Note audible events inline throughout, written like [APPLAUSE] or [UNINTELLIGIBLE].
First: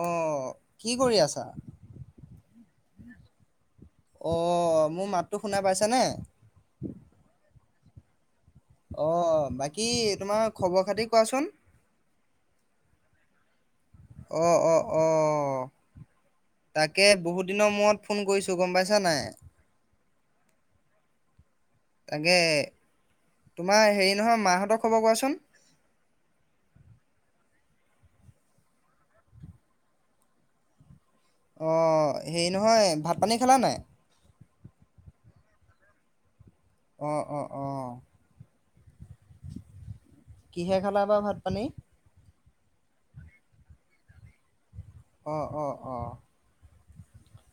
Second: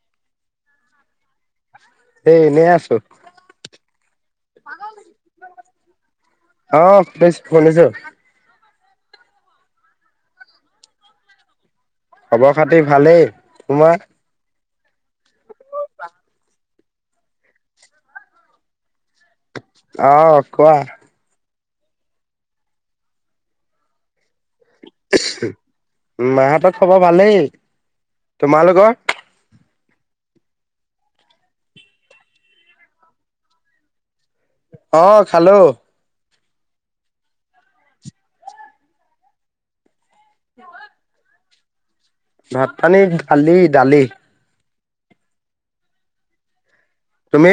অ' কি কৰি আছ। অ', এ এনেই আছো মোৰ মাতটো শুনা পাইছেনে? অ [UNINTELLIGIBLE] অ' বাকী তোমাৰ খবৰ খাতি কোৱাচোন? খবৰ খাতি ভালেই তোমাৰ অ', অ তাকে বহুত দিনৰ মূৰত ফোন কৰিছো গম পাইছা নাই [INAUDIBLE] আহ কোৱা তাকে তোমাৰ হেৰি নহয় মাহঁতৰ খবৰ কোৱাচোন? মাহঁতক খবৰ ভালেই তোমালোকৰ অঁ হেৰি নহয় ভাত পানী খালা নে নাই অ খালো অঁ অঁ অঁ কিহে খালা বা ভাত আপোনি [UNINTELLIGIBLE] ভাত পানী আলি দালি [UNINTELLIGIBLE] অঁ অঁ অঁ তুমি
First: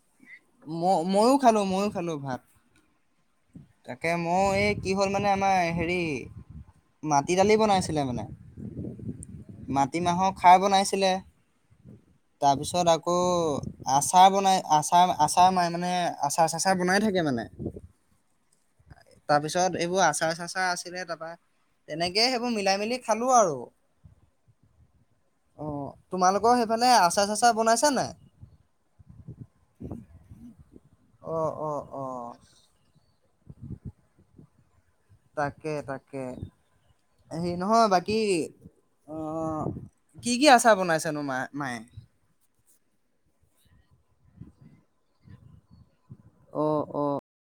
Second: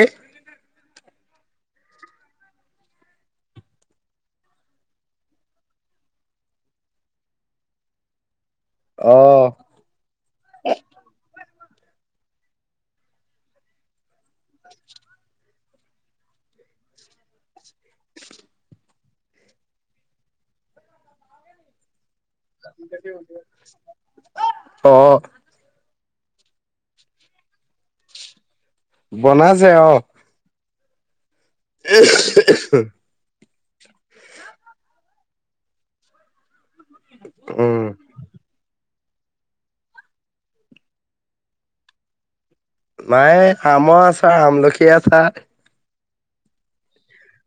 ম মইও খালো ময়ো খালো ভাত তাকে মই এই কি হ'ল মানে আমাৰ হেৰি মাটি দালি বনাইছিলে মানে অ মাটিমাহৰ খাই বনাইছিলে [UNINTELLIGIBLE] তাৰপিছত আকৌ আচাৰ বনাই আচাৰ আচাৰ ম মানে আচাৰ চাচাৰ বনাই থাকে মানে তাৰপিছত এইবোৰ আচাৰ চাচাৰ আছিলে তাৰপা তেনেকে সেইবোৰ মিলাই মেলি খালো আৰু। অ অ' তোমালোকৰ সেইফালে আচাৰ চাচাৰ বনাইছে নাই বনাইছে অ অ' অ' আহ অ' [INAUDIBLE] তাকে তাকে হে উম নহয় বাকী আহ কি কি আচাৰ বনাইছেনো মায় মায়ে মায় আমৰ আচাৰ আমলখি আচাৰ অ অ